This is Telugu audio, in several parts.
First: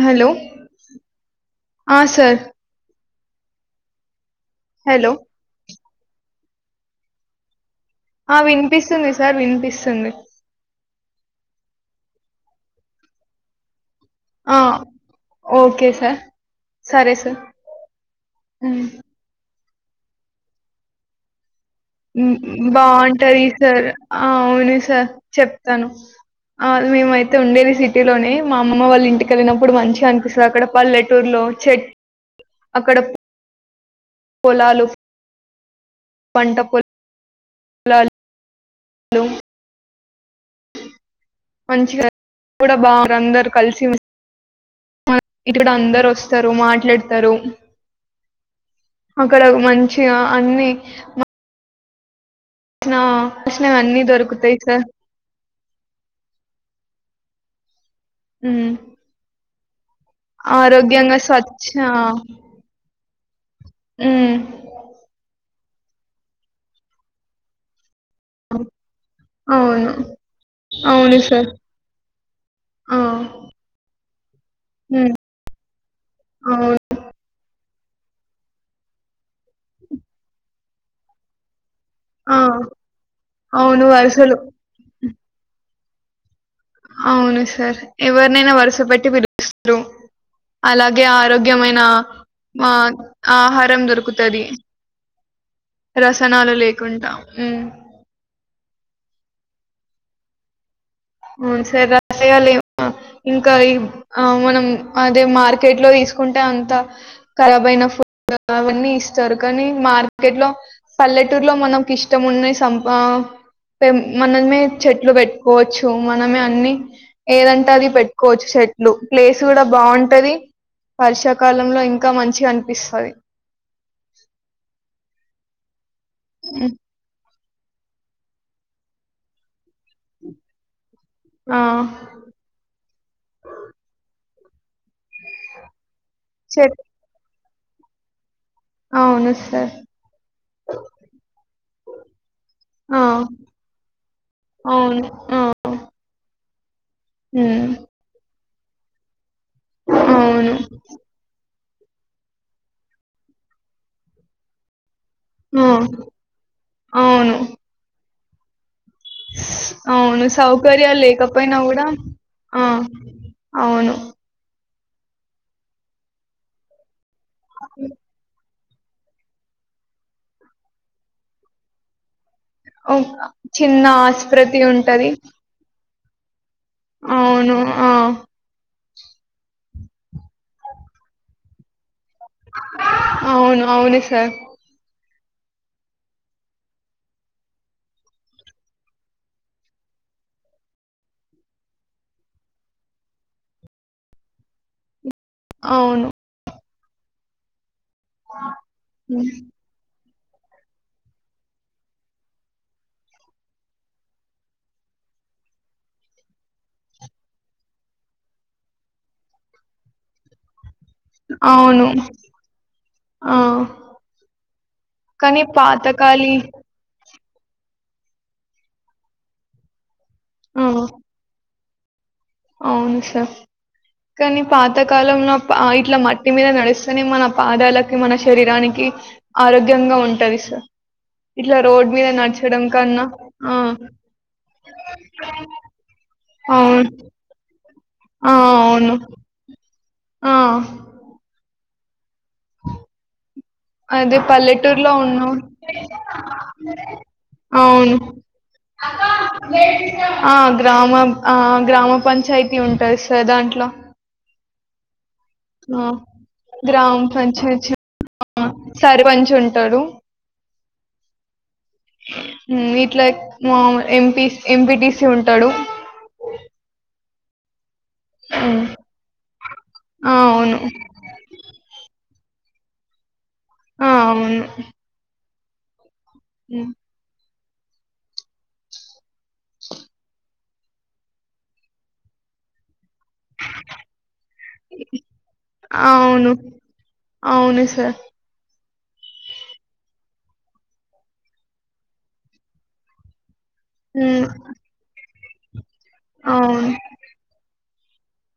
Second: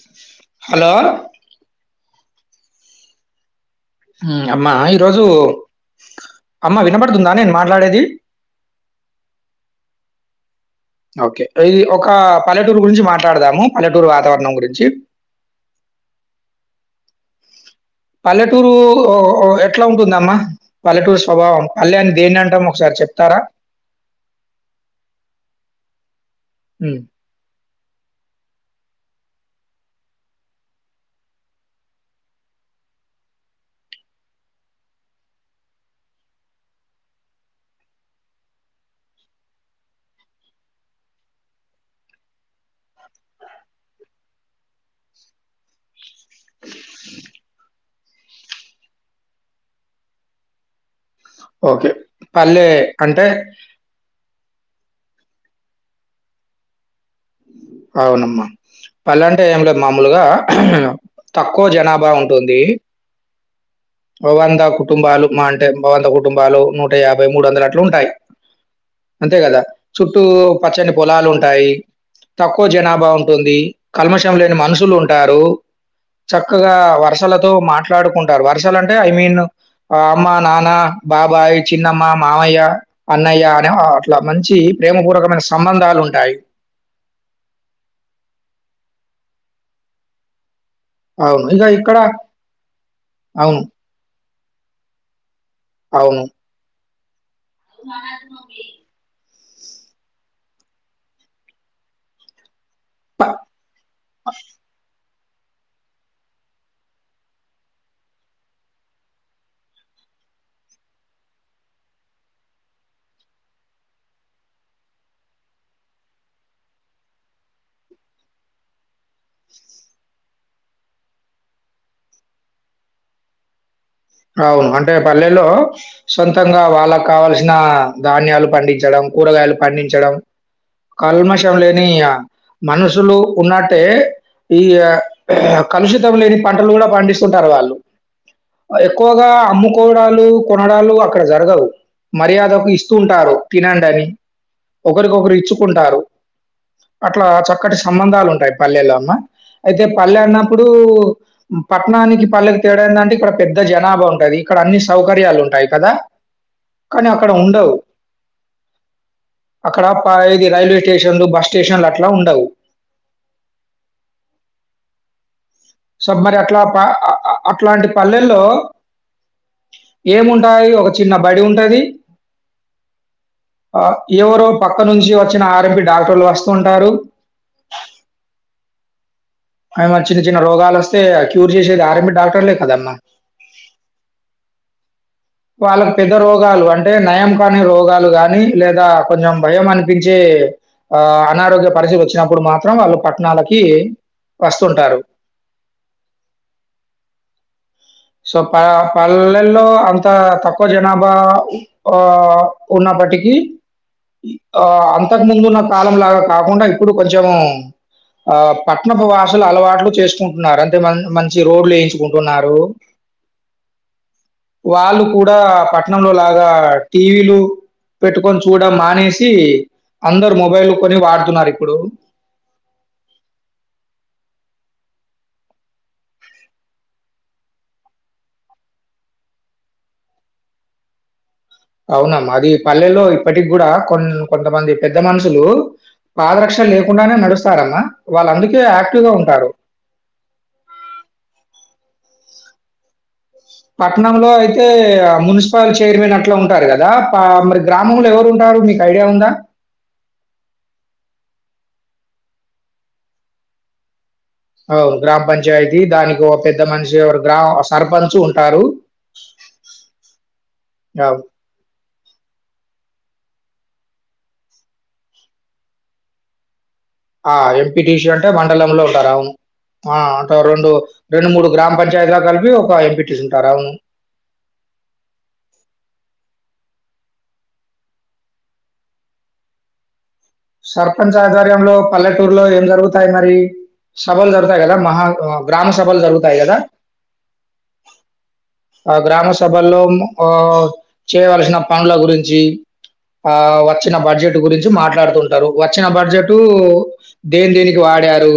హలో హలో ఆ సార్ అమ్మా హలో ఈరోజు అమ్మా వినపడుతుందిందానే మా ఆ వినిపిస్తుంది సార్ వినిపిస్తుంది ఓకే. ఇది ఒక పల్లెటూరు గురించి మాట్లాడదాము పల్లెటూరు వాతావరణం ఆ గురించి ఓకే సార్ సరే సార్ పల్లెటూరు ఉమ్, ఎట్లా ఉంటుంద అమ్మా పల్లెటూరు స్వభావం పల్లె అని దేన్నంటాం ఒకసారి చెప్తారా? బాగుంటది సార్ అవును సార్ చెప్తాను ఆ హ్మ్. మేమయితే ఉండేది సిటీలోనే మా అమ్మమ్మ వాళ్ళ ఇంటికి కెళ్ళినప్పుడు మంచిగా అనిపిస్తుంది అక్కడ పల్లెటూరులో చెట్టు అక్కడ పోలాలు పంట పో లాల్ లు మంచిగా కూడా బాగ అందరు కలిసి ఇక్కడ అందరు వస్తారు మాట్లాడతారు అక్కడ మంచిగా అన్ని ఓకే పల్లె కృణ అంటే కృష్ణ అన్నీ దొరకుతాయి సార్ అవునమ్మా ఉమ్ పళ్ళంటే ఏం లే మామూలుగా ఆరోగ్యంగా తక్కువ స్వచ్ఛ జనాభా ఉంటుంది ఒ ఉమ్ వంద కుటుంబాలు మావి [unintelligible] కుటుంబాలు నూట యాభై మూడు వందల అట్లు ఉంటాయి అంతే కదా అవును చుట్టూ పచ్చని అవును పొలాలు సార్ ఉంటాయి తక్కువ ఆ జనాభా ఉంటుంది కల్మ [unintelligible] లేని మనుషులు ఉమ్ ఉంటారు చక్కగా అవును వర్షాలతో మాట అట్లాడుకుంటారు వరసలు ఐ మీన్ అమ్మ నాన్న బాబాయ్ చిన్నమ్మ, ఆ మామయ్య, అన్నయ్య అనే అవును అట్లా వరుసలు మంచి ప్రేమ పూర్వకమైన సంబంధం లు ఉంటయి అవును సార్ ఎవరినైనా వరుస పెట్టి పిలుపిస్తారు అలాగే అవును. ఇక ఆరోగ్యమైన ఇక్కడ ఆ అవును. ఆహారం దొరుకుతుంది తది రసనాలు లేక కుంటా అ సర రాల ప ఇంకా ఈ ఆ మనం అదే మార్కెట్ లో తీసుకుంటే అంత ఖరాబైన ఫుడ్ అవన్నీ ఇస్తారు కానీ మార్కెట్ లో పల్లెటూరులో మనంకిష్టం ఉన్నై సంప పెం మనమే చెట్లు పెట్టుకోవ చ్చు మనమే అన్ని ఏదంటే అది పెట్టుకోవచ్చు చెట్లు ప్లేస్ కూడా బాగుంటది వర్షాకాలంలో ఇంకా మంచి అనిపిస్తది అవును అంటే పల్లెలో సొంతంగా వాళ్ళ కావాల్సిన న ధాన్యాలు పండించడం కూరగాయలు పండించడం కల్మషం ఆ లేని మనుషులు ఉన్నట్టే ఈ కలుషిత్ లతం లేని పంటలు చెట్ కూడా పండి టరు వాళ్ళు ఎక్కువగా అవును సార్ అమ్ముకోవడాలు కొనడాలు అక్కడ జరగవు మర్యాదకు ఆ, ఇస్తుంటారు తినండి అని అవును ఒకరికొకరు ఆ, ఇచ్చుకుంటారు అట్లా ఉమ్, చక్కటి సంబంధాలు ఉంటాయి పళ్లెలో అమ్మ అయితే పల్లె అవును అన్నప్పుడు పట్టణానికి పల్లెకి తేడా ఎందంటే ఇక్కడ పెద్ద జనాభా ఉంటది ఇక్కడ అన్నిస్ సౌకర్యాలు ఆ, ఉంటాయి కదా కానీ అక్కడ అవును ఉండవు అక్కడ ప అవును ఇది రైల్వే సౌకర్యాలు స్టేషన్లు, బస్ లేకపోయినా కూడా స్టేషన్లు అట్లా ఉండవు. ఆ అవును సబ్ మరి అట్లా ఆ అట్లాంటి పల్లెల్లో ఏముంటాయి ఒక చిన్న బడి ఉంటది చిన్న ఆహ్, ఎవరో ఆస్పృతి పక్క ఉంటది నుంచి వచ్చిన ఆర్ఎంపీ డాక్టర్లు వాస్ అవును ఆ ఆరి చిన్న చిన్న రోగాలు వస్తే క్యూర్ చేసేది ఆర్మ అవును అవును సార్ వాళ్ళకి పెద్ద రోగాలు అంటే నయం కాని రోగాలు గాని, లేదా కొంచెం భయం అనిపించే ఆ అనారోగ్య పరిస్థితులు వచ్చినప్పుడు, మాత్రం వాళ్ళు పట్నలకి వస్తుంటారు. అవును సో ప పల్లె లో అం అంత తక్కువ జనాభా ఆ ఉన్నప్పటికీ, ఆ అంతకు ముందు ఉన్న కాలం లాగా కాకుండా ఇప్పుడు కొంచెం ఆ పట్టణపు వాసులు అలవాట్లు చేసుకుంటున్నారు. అంతే మంచ్ మంచి రోడ్లు అవును వేయించుకుంటున్నారు ఆ వాళ్ళు కూడా కానీ పట్టణంలో పాతకాలి లాగా టీవీలు పెట్టుకొని చూడం మానేసి అందరు ఆ మొబైల్ కొని వాడుతున్నారు ఇప్పుడు అవును సార్, కానీ పాతకాలంలో ఇట్లా మట్టి మీద నడిస్తేనే మన పాదాలకి మన శరీరానికి ఆరోగ్యంగా ఉంటది సార్. ఇట్లా రోడ్ మీద అవునా మాది నడచడం పల్లెలో కన్నా ఇప్పటికి ఆ కూడా కొన్ కొంతమంది పెద్ద మనుషులు పాదరక్షణ అవును లేకుండానే నడుస్తు స్తారన్న ఆ వాళ్ళందుకే అవును యాక్టివ్ గా ఉంటారు. ఆ అదే పట్నంలో అయితే పల్లెటూరులో ఉన్నాం మున్సిపల్ చైర్మన్ అట్లా ఉంటారు కదా ప మరి అవును గ్రామంలో ఎవరు ఉంటారు మీకు ఐడియా ఉందా ఆ గ్రామ ఆ గ్రామ పంచాయతీ ఉంటుంది సార్ దాంట్లో అవ్ గ్రామ పంచాయతీ ఆ దానికి ఒక పెద్ద మనిషి గ్రామ ఒకరు గ్రామ పంచాయతీ సర్పంచ్ ఆ ఉంటారు సర్పంచ్ ఉంటాడు అవు ఉమ్ ఇట్లా మా ఎంపీ ఎంపీటిసి ఉంటాడు ఆ ఎం టిషి అంటే ఉమ్ మండలంలో ఉంటారు అవును ఆ రెండు రెండు మూడు గ్రామ పంచాయతీ జయిగా కలిపి ఒక ఎంపీటీసి [inaudible] ఆ అవును ఉమ్ సర్పంచ్ ఆధ్వర్యంలో పల్లెటూరులో ఏం జరుగుతుంది మరి సభలు జరుగుతాయి కదా మహా గ్రామ సభలు అవును జరుగుతాయి కదా అవును సార్ ఆ గ్రామ సభల్లో ఆ చేయవలసిన పనుల గురించి ఆ వచ్చిన ఉమ్ బడ్జెట్ గురించి మాట్లాడుతుం వచ్చిన బడ్జెట్ అవును దేని దేనికి ఇ వాడారు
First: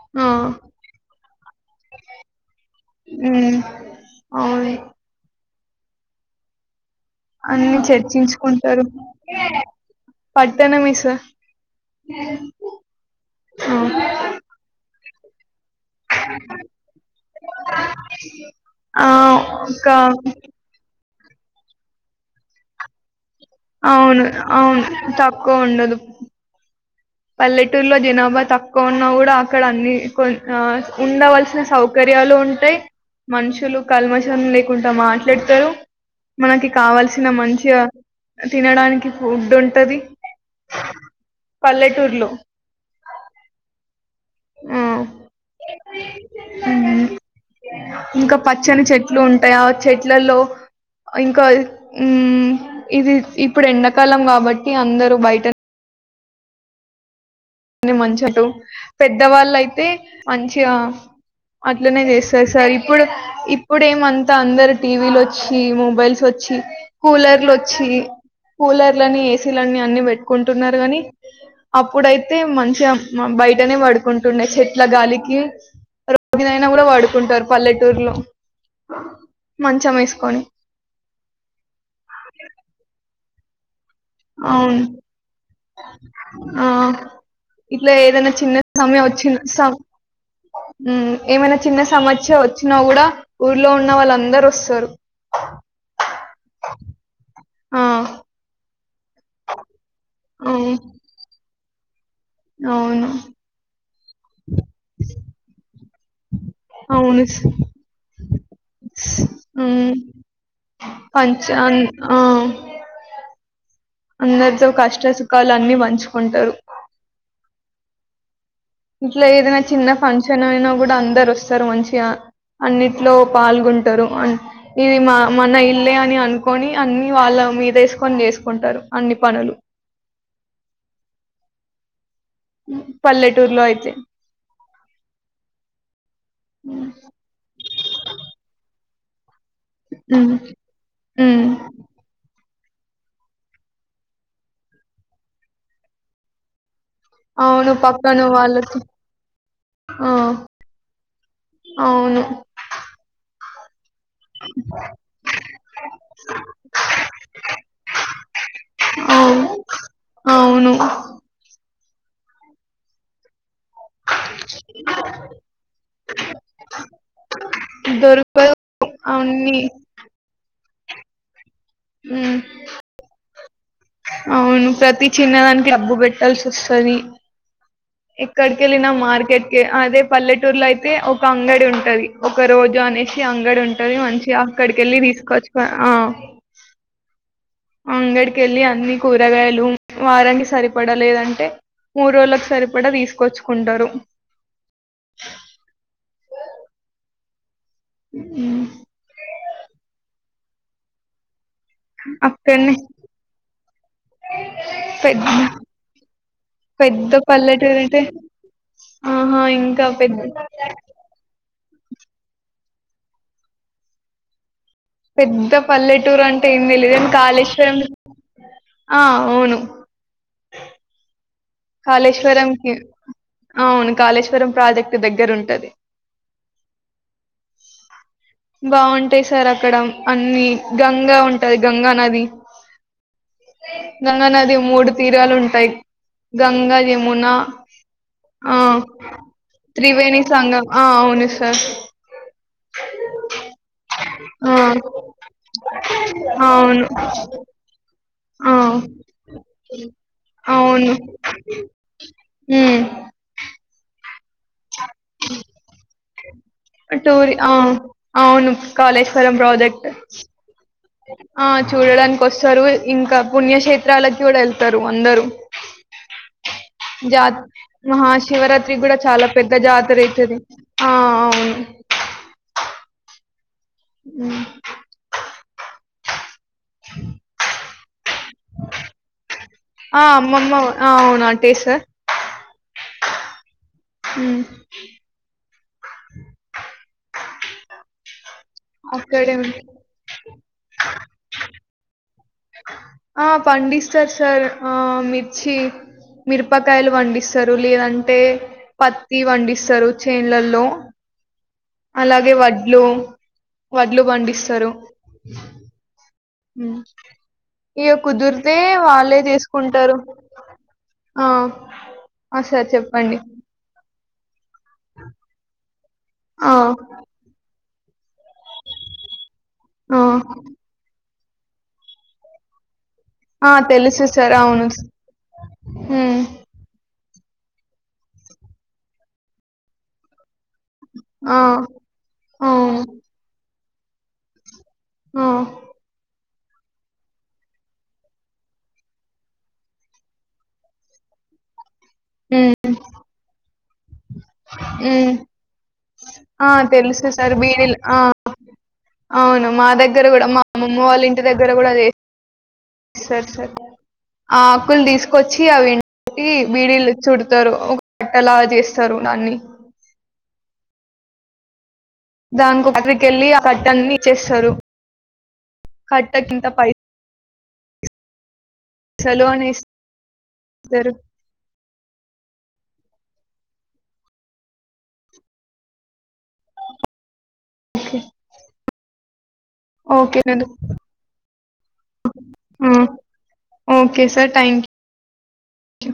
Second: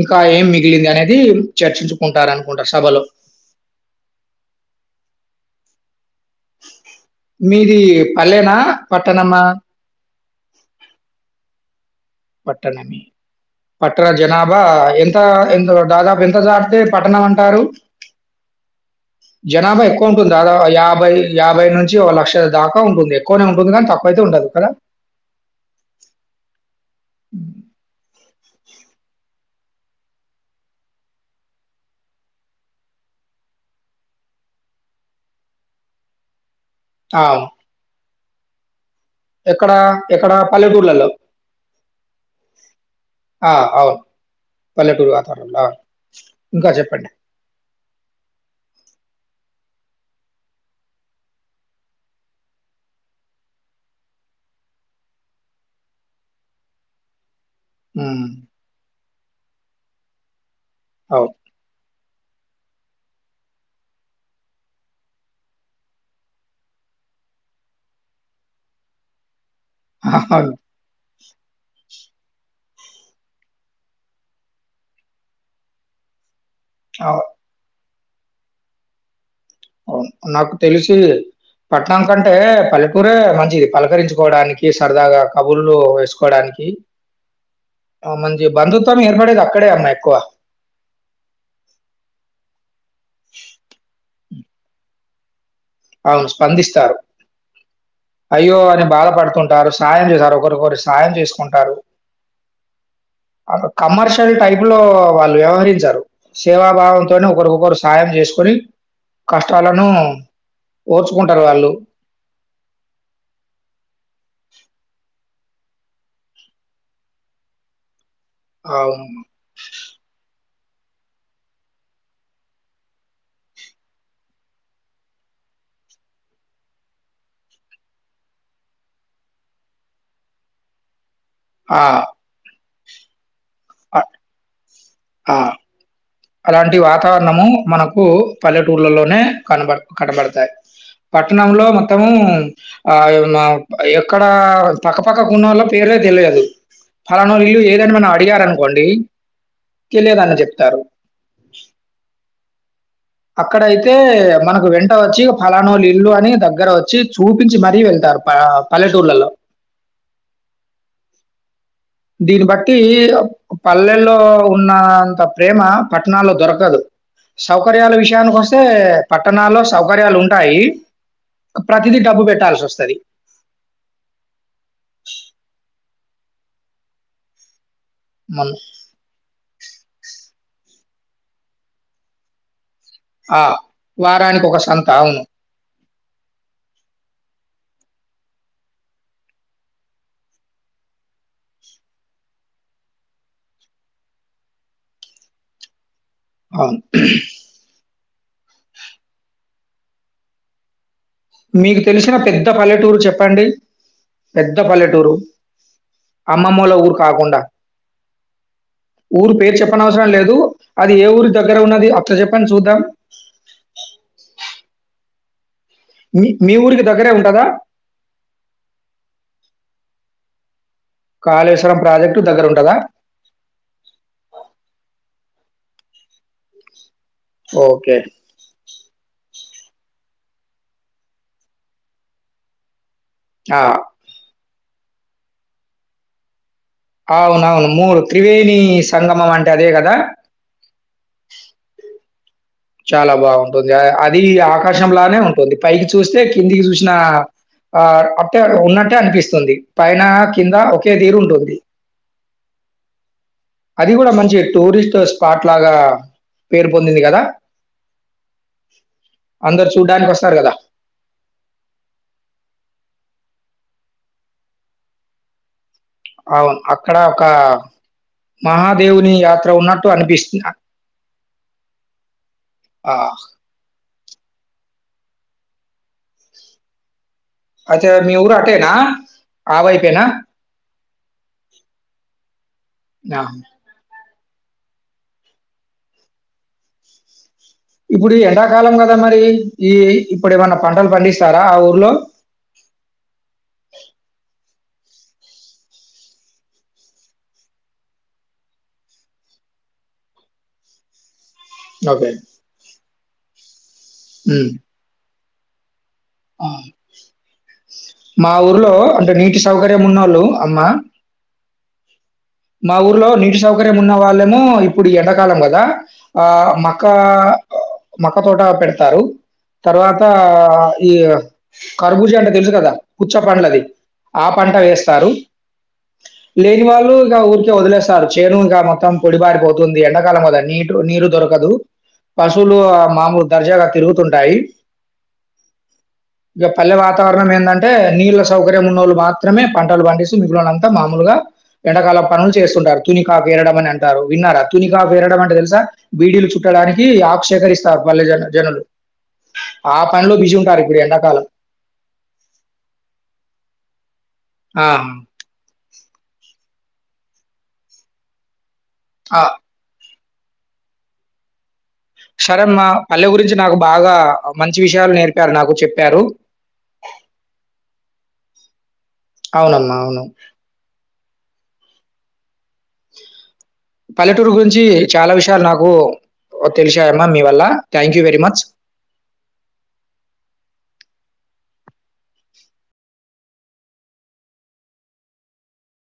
ఇంకా ఆ ఏం మిగిలింది అనేది చర్చించుకుంటారు అనుకుంటా సభలో ఉమ్ అవును మీది అన్ని పల్లెనా పట్టణమా పట్టణ మిస పట్టణమే పట్టణ జనాభా ఎం ఆ ఎందు దాదాపు ఎంత దాటితే పట్టణం అంటారు ఆ ఆ జనాభా ఎక్కువ ఉంటుంది ఒక దాదాపు యాభై యాభై నుంచి లక్ష దాకా ఉంటుంది ఎక్కువనే ఉంటుంది గానీ, తక్కువైతే అవును ఉండదు కదా! అవును తక్కువ ఉండదు పల్లెటూర్లో జనాభా తక్కువ ఉన్నా కూడా అక్కడ అన్ని కొ ఉండవలసిన సౌకర్యాలు ఉంటాయి మనుషులు కల్మషం లేకుండా మాట్లాడతారు మనకి ఆ! కావాల్సిన అవును. మంచి తినడానికి ఫుడ్ ఎక్కడ ఉంటది ఎక్కడ పల్లెటూర్లల్లో ల్లెటూర్లో అవును. ఆ ఉం పల్లెటూరు వాతావరణంలో. అవును. ఇంకా చెప్పండి. ఇంకా పచ్చని చెట్లు ఉంటాయా చెట్లల్లో ఇంకా ఉం ఇది ఇప్పుడు ఎండాకాలం కాబట్టి అందరూ బయట [unintelligible] హ్మ్. మంచుటు పెద్దవాళ్ళయితే మంచి ఆ అవును. అట్లనే చేస్ సరి ఇప్పుడు ఇప్పుడేమంతా అందరు టీవీలు వచ్చి మొబైల్స్ వచ్చి కూలర్లు వచ్చి కూలర్లని ఏసీలు అన్ని అవును. పెట్టుకుంటున్నారు గాని అప్పుడై తే మంచిగా బయటనే పడుకుంటుండ చెట్ల గాలికి తొమ్మిది అయినా కూడా అవును. పడుకుంటారు పల్లెట్ టూర్లో నాకు తెలిసి పట్నానికంటే పల్లెటూరే రాజీవ్ అవును ఆ వేసుకోవడానికి, ఇట్లా ఆహ్, ఏదైనా మంచి చిన్న బంధుత్వం సమయం ఏర్పడేది అక్కడే వచ్చిన అమ్మా ఎక్కువ. [unintelligible] ఏమైనా చిన్న సమస్య వచ్చినా కూడా ఊర్లో ఉన్న వాళ్ళందరూ సరూ ఆవును స్పందిస్తారు ఆ అయ్యో అని బాధపడుతుంటారు సాయం చేశారు ఒకరికొకరు అవును సాయం చేసుకుంటారు అవును కమర్షియల్ టైప్ లో వాళ్ళు వ్యవహరించారు సేవాభావంతోనే అవును ఒకరికొకరు సాయం చేసుకొని కష్టాలను ఓర్చుకుంటారు పంచ వాళ్ళు. అన్ ఆ అందరితో కష్ట సు కలన్నీ పంచుకుంటారు అవును. ఇంట్లో ఏదైనా చిన్న ఫంక్షన్ అయిన గూడా అందరు వస్తారు మంచిగా అన్నిట్లో పాల్గొంటారు ఇది మ మన ఇల్లే అని అనుకొని అన్ని వాళ్ళ మీద వేసుకొని చేసుకుంటారు అన్ని పనులు ఆ పల్లె టూర్ లో అయితే అ ఆ! అలాంటి వాతావరణము మనకు పల్లె టూర్లలోనే కనబ హ్మ్. కనబడతాయ్ హ్మ్. పట్టణంలో మొత్తము అ నా ఎక్కడ పక్కపక్క ఉన్నోళ్లు పేర్లే తెలియదు ఫలానోళ్లు ఇల్లు అవును. ఏదని మనం పక్కన వాళ్ళతో అడిగారనుకోండి ఆ! తెలియదని చెప్తారు అవును అక్కడ అయి తే మనకు వెంట వచ్చి ఫలానోళ్లు ఇల్లు అని దగ్గర వచ్చి చూపించి మరీ వెళ్తారు ప పల్లెటూర్లలో అవును. అవును. దీన్నిబట్టి పల్లెల్లో ఉన్నంత ప్రేమ పట్టణాల్లో దొరకదు సౌకర్యాల విషయానికి దొరకవు వస్తే అన్నీ. పట్టణాల్లో సౌకర్యాలు ఉంటాయి ప్రతిదీ డబ్బు హ్మ్. పెట్టాల్సి వస్తది అవును ప్రతి చిన్నదానికి డబ్బు పెట్టాల్సి వస్తది మనం ఎక్కడిక ఎళ్ళిన మార్కెట్ క అదే పల్లె టూర్లో అయితే ఒక అంగడి ఉంటది ఒక రోజు గణేషి ఆ! అంగడి ఉంటది మంచి వారానికి ఒక సంత. అక్కడికెళ్ళి అవును. తీసుకొచ్చుక ఆ అంగడికి వెళ్ళి అన్ని కూరగాయలు వారానికి సరిపడా లేదంటే మూడు రోజులకు సరిపడా తీసుకొచ్చుకుంటారు ఆ హ్మ్ మీకు తెలిసిన పెద్ద అక్కడనే పల్లెటూరు చెప్పండి పెద్ద పల్లెటూరు పెద్ద అమ్మమ్మూల ఊరు పెద్ద కాకుండా పల్లెటూరు అంటే ఊరు ఆహా పేరు చెప్పన ఇంకా అవసరం లేదు పెద్ద అది ఏ ఊరి దగ్గర్ రున్నది అట్ల చెప్పండి చూద్దాం పెద్ద పల్లెటూరు మీ అంటే మీ ఏం ఊరికి తెలిదు దగ్గరే కాని ఉంటదా? కాళేశ్వరం ఆ అవును కాళేశ్వరం ప్రాజెక్టు దగ్గర కాళేశ్వరం కి ఉంటదా? అవును కాళేశ్వరం ప్రాజెక్ట్ దగ్గర ఉంట టది ఓకే. బాగుంటాయి సార్ అ అక్కడ అనన్నీ గంగా ఉంటది గంగా నది ఆ! గంగా నది మూడు తీరాలు ఉంటాయి గంగా యమునా అవునవును. ఆ త్రివేణి సంగమం అంటే అదే గదా! త్రివేణి సంగం ఆ అవును సార్ చాలా బాగుంటుంది అది ఆ ఆకాశం లానే ఉంటుంది పైకి చూస్తే కిందికి అవును చూసిన ఆ ఆ ఉన్నట్టే అనిపిస్తుంది పైన కింద ఒకే అవును తీరు ఉంటుంది ఉమ్ అది ఇది కూడా మంచి టూరిస్ట్ స్ పాట్ లాగా పేరుపొందింది కదా టూరి ఆ అవును కాళేశ్వరం అందరూ ప్రాజెక్ట్ చూడ్డానికొస్తారు గదా! అ చూడడానికి వస్తారు ఇంకా పుణ్యక్షేత్రాలకి కూడా వెళ్తారు అందరూ అవును అక్కడ జా ఒక మహాశివరాత్రి కూడా మహాదేవుని చాలా యాత్ర పెద్ద ఉన్నట్టు జాతర అయితది అనిపిస్తుంది. ఆ అవును ఆ హ్మ్మ్ [inaudible] అదే మీ ఊరటేనా ఆ వైపే నా అమ్మమ్మ ఆ అవును అటే సార్ నా హ్ ఇప్పుడు ఎడారి కాలం కదా మరి అక్కడే ఉంట ఈ ఇప్పుడు ఏమైన్నా పంటలు పండిస్తారా ఆ ఊర్లో ఆ పండిస్తారు సార్ ఆ మిర్చి మిరపకాయలు పండిస్తారు లేదంటే పత్తి పండిస్తారు చేన్లల్లో ఓకే అలాగే వడ్లు వడ్లు ఉమ్. పండిస్తారు ఆ, ఇ మా కుదిరితే ఊర్లో అంటే వాళ్ళే నీటి సౌకర్యం తీసుకుంటరు ఉన్న వాళ్ళు అమ్మ ఆ ఆ సార్ మా ఊర్లో చెప్పండి నీటి సౌకర్యం ఉన్న వాళ్ళేమో ఇప్పుడు ఎండాకాలం కదా ఆ మాక్కాక మక్క తోట పెడతారు ఆ తర్వాత ఈ కర్బూజ అంటే తెలుసు కదా పుచ్చ ఆ పంలది తెలుసు ఆ సార్ పంట అవును వేస్తారు ఉమ్ లేని వాళ్ళు ఇ ఊరికే వదిలేస్తారు చేను ఇంగ మొత్తం పొడి బారిపోతుంది ఎండాకాలం వద నీ టు నీరు ఆ దొరకదు ఆ పశువులు మామూలు దర్జాగా తిరుగుతుంటయి ఆ ఇక పల్లె వాతావరణం ఏందంటే నీళ్ళ సౌకర్యం ఉన్నళ్ళు మాత్రమే పంటలు పండిస్తూ మిగిలినంతా మామూలుగా ఎండకాలం పనులు హ్మ్ చేస్తుంటారు తునికాపీ ఇద్దాం అని అంటే గారు విన్నారుా తునిగాకు హ్మ్ వేరడం అంటే తెలుసా బీడీలు ఆ చుట్టడానికి తెలుసు ఆకు సార్ బీడీలు సేకరిస్తారు ఆ పల్లిలోని జనులు అవును మా ఆ దగ్గర పనిలో కూడా బిజి మా ఉంటారు ఇప్పుడు అమ్మమ్మ వాళ్ళ ఇంటి ఎండాకాలం. దగ్గర కూడా చేస్తారు సార్ ఆ ఆకులు తీసుకొచ్చి అవి ఎండబెటి. బీడిలు చుడతారు ఒక కాట్టలా చేస్తారూ ఆ, దన్ని సరే అమ్మా దానికి ఒక కట్టకి పల్లె వెళ్ళి గురించి ఆ నాకు కట్టన్ని బాగా ఇచ్చేస్తారు మంచి విషయాలు నేర్పారు నాకు చెప్పారు. కట్టకింత పైసలు అని అవునమ్మా అవును ఇస్తారు పల్లెటూరు గురించి చాలా విషయాలు నాకు తెలిసాయమ్మా మీవా లా థ్యాంక్ యూ వెరి మచ్. ఆ ఓకే సార్ థ్యాంక్ యూ